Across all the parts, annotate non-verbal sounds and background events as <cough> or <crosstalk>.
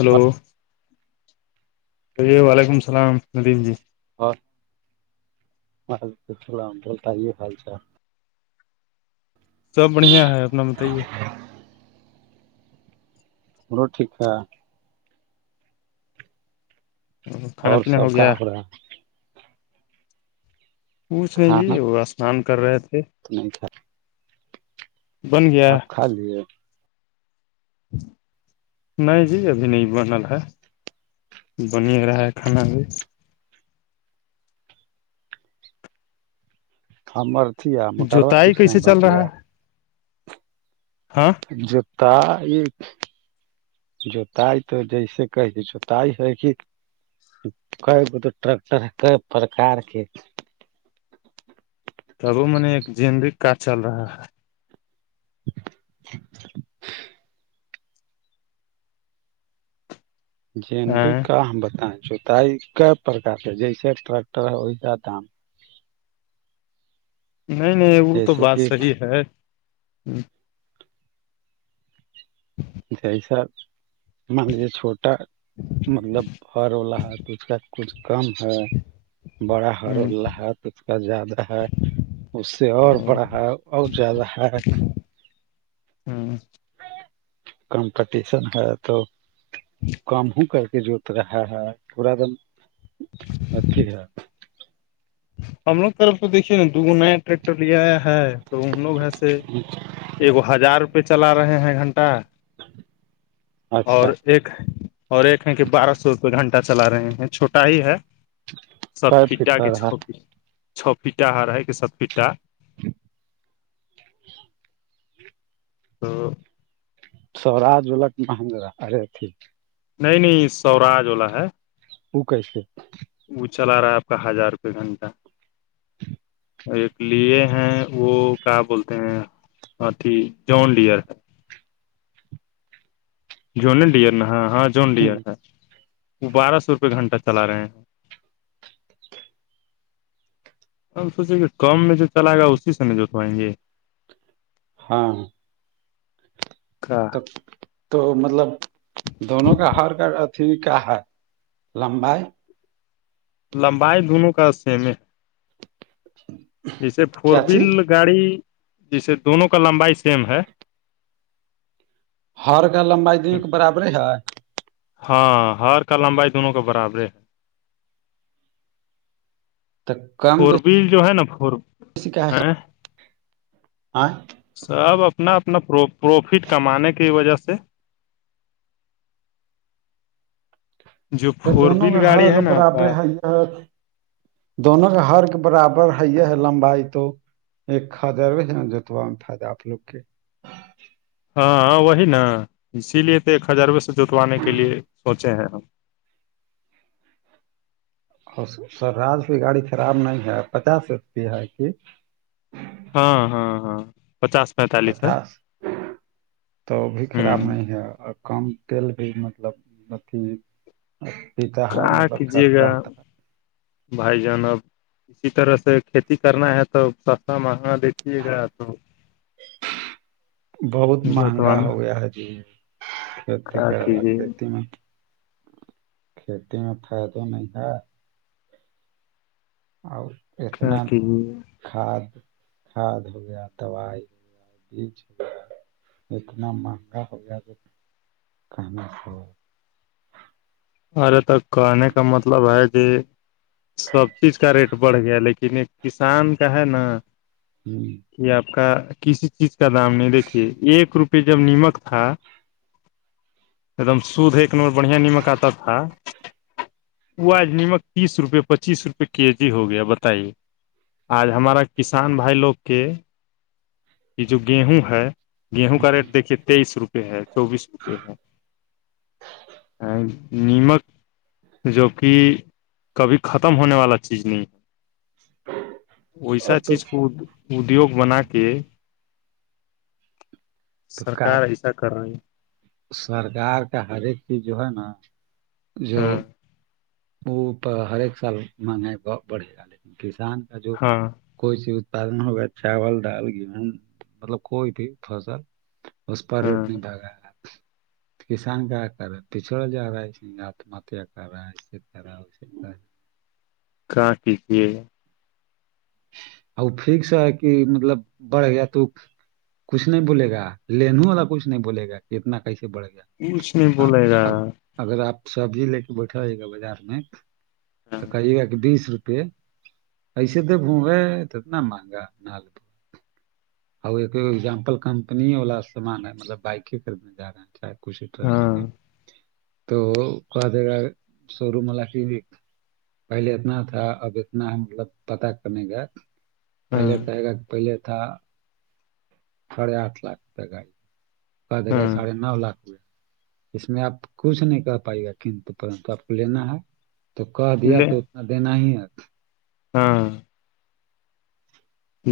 Hello ہو وعلیکم السلام ندم جی اور مام ب تج ہی حال چار سب بڑھیاں ہے اپنا بتائیے بولو ٹھیک کھانا اور پینا ہو سب گیا کہاں پ رہا پوچھ نہیں جی وہ اسنان کر رہے تھے نہی سر بند گیا خھا لییے نہیں جی ابھی نہیں بنل ہے بن رہا کھانا بھی ہم بارتیا موٹرا جوتائی پورسم کیسے گ چل رہا ہے ہاں جوتا ایک جتائی تو جیسے کہ جوتائی ہے کہ کئی گ تو ٹر کئی پرکار کے تب وہ میں نے ایک زدی کاج چل رہا ہے <unintelligible> جینبک ہے کا ہم بتائیں جتائی کیا پرک کے جیسے ٹریکٹر ہے ویسا دام نہیں نہیں وہ تو جیسے بات کہ صحیح ہے جیسا مان لییے چھوٹا مطلب ہر واللا ہات اسچ کا کچھ کم ہے بڑا ہ ہ ہرلہحت اس کا زیادہ ہے اس سے اور بڑا ہے اور زیادہ ہے کمپٹیشن ہے تو کام ہ کر کے جو گر ہ پورادن مد ہے ہم لوگ طرف تو دیکھیے نا دوگ نیا ٹریکٹر لے آیا ہے تو ان لوگ ایسے ایکو ہزار روپے چلا رہے ہیں گھنٹہ اور اچھا ایک اور ایک ہے کہ بارہ سو روپئے گھنٹہ چلا رہے ہیں چھوٹا ہی ہے سپ ک فٹ پٹا ہو کے رہا چو پیٹا ہر ہے کہ ست پٹا <unintelligible> تو سووراج ولٹ مہندرا ارے تھی نہیں نہیں سوراج والا ہے وہ کیسے وہ چلا رہا ہے آپ کا ہزار روپے گھنٹہ اور ایک لیے ہیں وہ کیا بولتے ہیں اھی جون ڈئر ہے جون ڈیئر ن ہاں ہاں جون ہ ڈیئر ہے وہ بارہ سو روپئے گھنٹہ چلا رہے ہیں ہم سوچے کہ کام میں جو چلاائے گا اسی سے نہیں جوٹوائیں گے ہاں <unintelligible> تو تو مطلب دونوں کا ہار کارڈ ٹھیک ہے لمبائی ہے لمبائی دونوں کا سیم ہے اچھا جیسے فور ویل گاڑی جیسے دونوں کا لمبائی سیم ہے ہر کا لمبائی دیکھ برابر ہے ہاں ہر کا لمبائی دونوں کے برابرے تو کم فور بی جو ہے نا فور ا آاں سب اپنا اپنا پروفٹ کمانے کی وجہ سے جو تو فور دونوں کے ویل ہر گاڑی ہے نا آپ برابر کا ہے دونوں کے ہر کے برابر ہے یہ ہے لمبائی تو ایک خر ہے نا جوتوا میں فائدہ آپ لوگ کے ہاں ہاں وہی نا اسی لیے تو ایک ہزار روئے سے جوتوانے کے لیے سوچے ہیں ہم اور سر آج کی گاڑی خراب نہیں ہے پچاس ری ہے کہ ہاں ہاں ہاں پچاس میں پچاس تو بھی خراب ہوں نہیں ہے اور کم تل بھی مطلب اھی پیتا ہے کیا مطلب کیجیے خرچا گا ہوتا ہے بھائی جانب اسی طرح سے کھیتی کرنا ہے تو سستا مہنگا دییکھیے گا تو بہت مہنگا ہو جوتوانا گیا ہے جی کھیتی کیا کر گ کیجیے کھیتی میں کھیتی میں فائد نہیں ہے اور کیا اتنا کیجیے کھاد کھاد ہو گیا دوائی ہو گیا بیج ہو اتنا مہنگا ہو گیا ج کہنا سے ارے تک کہنے کا مطلب ہے کہ سب چیز کا ریٹ بڑھ گیا لیکن کسان کا ہے نا ہمم کہ آپ کا کسی چیز کا دام نہیں دیکھیے ایک روپے جب نیمک تھا ایک دم شدھ ایکن بڑھیا نمکا تک وہ آج نمک تیس روپے پچیس روپے کے جی ہو گیا بتائیے آج ہمارا کسان بھائی لوگ کے یہ جو گیہوں ہے گیہوں کا ہوں۔ ریٹ دیکھیے تیئیس روپ ہے چوبیس روپے ہے ا نیمک جو کہ کبھی ختم ہونے والا چیز نہیں ہے اور ویسا تو چیز کو ادیوگ بنا کے تو کا سرکار ایسا کر رہی سرکار کا ہر ایک چیز جو ہے نا ہے جو ہاں وہپ ہر ایک سال مہنگ ہے بڑھے گا لیکن کسان کا جو ہاں کوئی چیز اتپادن ہو گیا چاول دال گیہ مطلب کوئی بھی فصل اس پر ریٹ ہاں نہیں جاگا کسان کیا کر رہا ہے پچھڑا جا رہا ہے آتما ہتیا کر رہا ہے اسے کر رہا ہےے رہا ہے کہاں کیجیے وہ پھیک سےا ہے کہ مطلب بڑھ گیا تو کچھ نہیں بولے گا لنو والا کچھ نہیں بولے گا اتنا کیسے بڑھ گیا کچھ نہیں اب بلاے گا اب اگر آپ سبزی لے کے بیٹھا آئیے گا بازار میں تو ہاں کہیے گا کہ بیس روپے ایسے تو ب ہے توتنا مہگا ن اور ایکگزامپل کمپنی والا سامان ہے مطلب بائک خریدنے جاانا چاہ کش تو کہا جائے گا شو روم وال کے پہلے اتنا تھا اب اتنا مطلب پتہ کر نہیں گیا ہاں پہلے تو گا کہ پہلے تھا ساڑھے آٹھ لاکھ تک آئی کا دے گا ہاں ساڑھے نو لاکھ ہوئے اس میں آپ کچھ نہیں کہ پائے گا کنت پرنت آپ کو لینا ہے تو کہ دیا لے تو دین ہی ہے ہاں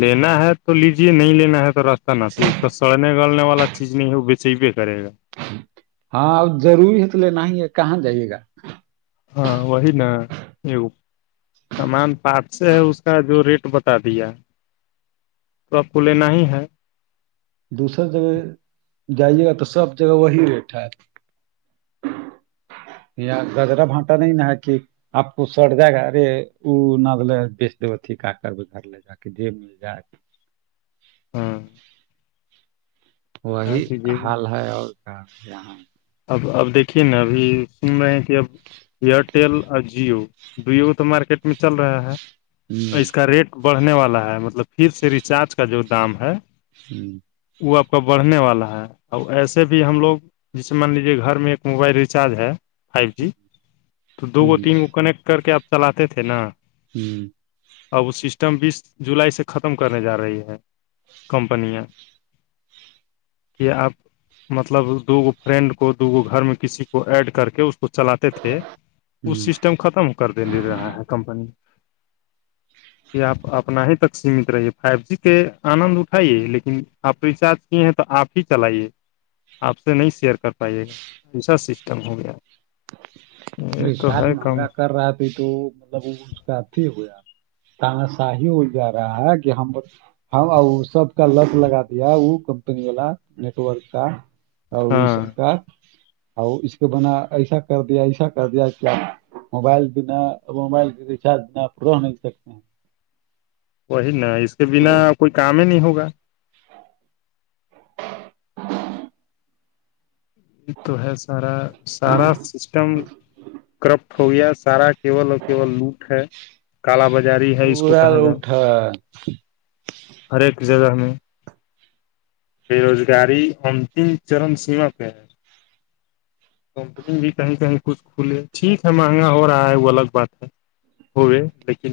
لینا ہے تو لیجیے نہیں لینا ہے تو راستہ نہ پ اس کا سڑنے نکلنے والا چیز نہیں ہے وہ بیچی بھیے کرے گا ہاں ا ضروری ہے تو لینا ہی ہے کہاں جائیے گا ہاں وہی نا سامان پارٹ سے ہے اس کا جو ریٹ بتا دیا تو آپ کو لینا ہی ہے دوسر جگہ جائیے گا تو سب جگہ وہی ریٹ ہے گجرا بھانٹا نہیں نہ کہ آپ کو سٹ جائے گا ارے وہ ندل بیچ د ھیک کر گھر ل جا کے مل جائے ہوں وہی کیجیے گا حال ہے اور کیا یہاں اب اب دیکھیے نا ابھی سن رہے ہیں کہ اب ایئرٹل اور جیو کو تو مارکیٹ میں چل رہا ہے ہوں اور اس کا ریٹ بڑھنے والا ہے مطلب پھر سے ریچارج کا جو دام ہے ہی وہ آپ کا بڑھنے والا ہے اب ایسے بھی ہم لوگ جیسے مان لیجیے گھر میں ایک موبائل ریچارج ہے فائیو جی تو دو ہوں تین کو کنیکٹ کر کے آپ چلاتے تھے نا ہوں اب وہ سسٹم بھی جولائی سے ختم کرنے جا رہی ہے کمپنی ہے کہ آپ مطلب دو گو فرینڈ کو دوکو گھر میں کسی کو ایڈ کر کے اس کو چلاتے تھے اس ہوں سسٹم ختم کر دے رہا ہے کمپنی جی کہ آپ اپنا ہی تک سیمت رہیے فائیو جی کے آنند اٹھائیے لیکن آپ ریچارج کیے ہیں تو آپ ہی چلائیے آپ سے نہیں شیئر کر پائے گا ایسا سسٹم ہو گیا ا یہ تو رزار ہے کم مہنگا کر رہا تھھی تو مطلب اس کا ا تھی ہویا تانا شاہی ہو جا رہا ہے کہ ہم بس ہاں وہ سب کا لت لگا دیا وہ کمپنی والا نیٹورک کا اور اس ہاں کا اور اس کے بنا ایسا کر دیا ایسا کر دیا کیا موبائل بنا موبائل کے ریچارج بنا رہ نہیں سکتے ہیں وہی نا اس کے بنا کوئی کام ہی نہیں ہوگا یہ تو ہے سارا سارا سسٹم کارپٹ ہو گیا سارا کیول اور کیول لوٹ ہے کالا بازاری ہے اس کو اور کہا جائے اٹھا ہر ایک جگہ میں بے روزگاری انتم چرم سیما پہ ہے کمپنی بھی کہیں کہیں کچھ کھلے ٹھیک ہے مہنگا ہو رہا ہے وہ الگ بات ہے ہوئے لیکن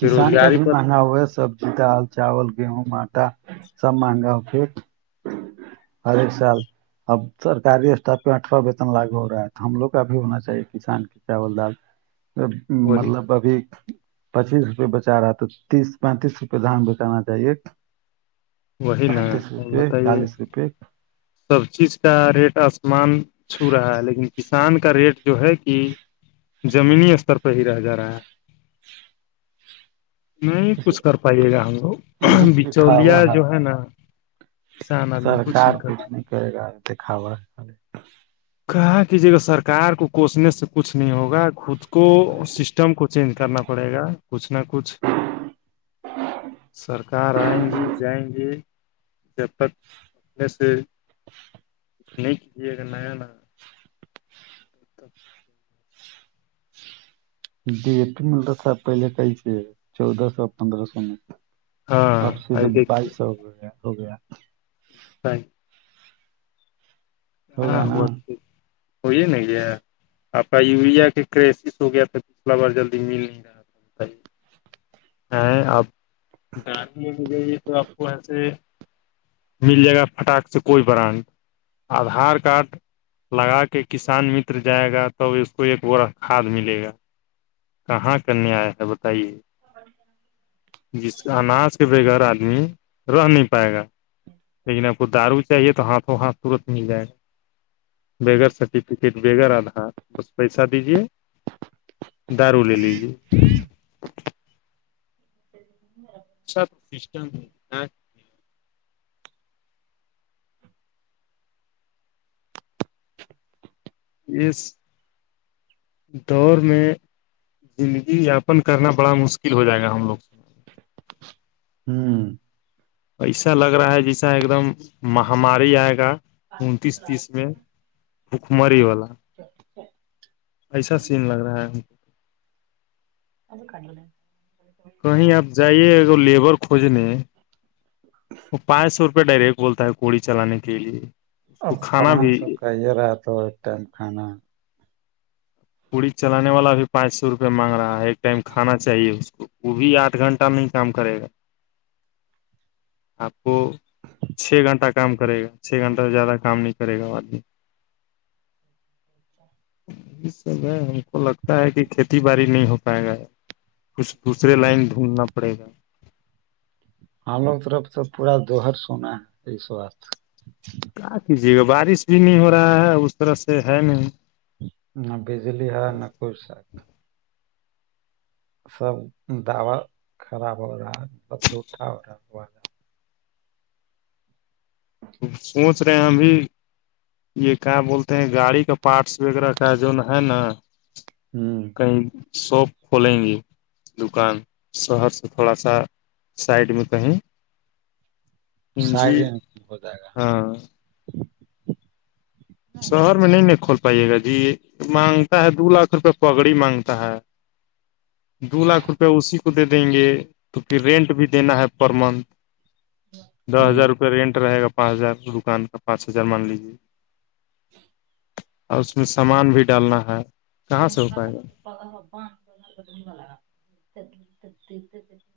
بے کا روزگاری بھی پر مانا ہوا ہے سبزی دال چاول گیہوں آٹا سب مہنگا ہو پھر ہر ایک سال اب سرکاری سٹاف پہ آٹھارہ پرسنٹ لاگو ہو رہا ہے تو ہم لوگ کا بھی ہونا چاہیے کسان کے چاول دال وہی مطلب ابھی پچیس روپئے بچا رہا ہے تو تیس پینتیس روپئے دھان بچانا چاہیے ایک وہی نا پینتیس روپیئے بتائیے چالیس روپیے سب چیز کا ریٹ آسمان چھو رہا ہے لیکن کسان کا ریٹ جو ہے کہ زمینی استر پہ ہی رہ جا رہا ہے نہیں کچھ کر پائیے گا ہم لوگ بچولیا جو ہے نا کسان آدمی سرکار کچھ کرتا نہیں کرے گا د ںیخاوا کہاں کی جے گا سرکار کو کوسنے سے کچھ نہیں ہوگا خود کو سسٹم کو چینج کرنا پڑے گا کچھ نہ کچھ ہاں سرکار آئیں گی جائیں گی جب تک ایسے کچھ نہیں کیجیے اگر نیا ن <inaudible> ڈیٹ ملتا تھاا پہل کہا سے ہے چودہ سو پندرہ سو میں ہاں اب آ سیدھے بائیس سو دیکھیے ہو گیا ہو گیا <unintelligible> ہاں وہ ٹھیک ہو یہ نا گیا آپ کا یوریا کے کرسس ہو گیا تو پچھلا بار جلدی مل نہیں رہا آپ دان میں بھی جئیے تو آپ کو ایاںس مل جائے گا پٹاک سے کوئی برانڈ آدھار کارڈ لگا کے کسان متر جائے گا توب اس کو ایک بورت کھاد ملے گا کہاں کرنے آیا ہے بتائیے جس اناج کے گھر آدمی رہ نہیں پائے گا لیکن آپ کو دارو چاہیے تو ہاتھوں ہاتھ تورت مل جائے گا ب گگر سرٹیفکیٹ ب گگر آدھار بس پیسہ دیجیے دارو لے لیجیے <inaudible> سب سسٹم ہے یہ دور میں زندگی یاپن کرنا بڑا مشکل ہو جائے گا ہم لوگ ہمم پیسہ لگ رہا ہے جیسا ایک دم مہاماری آئے گا انتیس تیس میں بھکمری والا ایسا سین لگ رہا ہے <inaudible> کہیں آپ جائیے ا لیبر کھوجنے وہ پانچ سو روپے پہ ڈائریکٹ بولتا ہے کوی چلانے کے لیے کو اب کھانا پانچ بھی سو کا یہ رہا تو ایک ٹائم کھانا پوڑی چلانے والا بھی پانچ سو روپئے مانگ رہا ہے ایک ٹائم کھانا چاہیے اس کو وہ بھی آٹھ گھنٹہ نہیں کام کرے گا <inaudible> آپ کو چھ گھنٹہ کام کرے گا چھ گھنٹہ زیادہ کام نہیں کرے گا آدمی میں ہم کو لگتا ہے کہ کھیتی باڑی نہیں ہو پائے گا کچھ دوسرے لائن ڈھونڈنا پڑے گا ہالوگ طرف تو پورا دہر سونا ہے اس س بات کیجیے گا بارش بھی نہیں ہو رہا ہے اس طرح سے ہے نہیں نہ بجلی ہ نہ کوئی شا سب دوا خراب ہو رہا ہے مطلب جوٹا ہو رہا ہوا رہا سوچ رہے ہیں ہم بھی یہ کیا بولتے ہیں گاڑی کا پارٹس وغیرہ کا جو نا ہے نا ہمم کہیں شاپ کھولیں گی دکان شہر سے تھوڑا سا سائڈ میں کہیں سائڈ جی ہو جائے گا ہاں <inaudible> شہر میں نہیں نہیں کھول پائیے گا جی یہ مانگتا ہے دو لاکھ روپے پگڑی مانگتا ہے دو لاکھ روپئے اسی کو دے دیں گے توکھر رینٹ بھی دینا ہے پر منتھ دس ہزار روپیہ رینٹ رہے گا پانچ ہزار دکان کا پانچ ہزار مان لیجیے اور اس میں سامان بھی ڈالنا ہے کہاں سے ہو پائے گا کا پاا جا <unintelligible>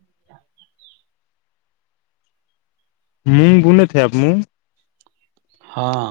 گنے تھ آپ ہاں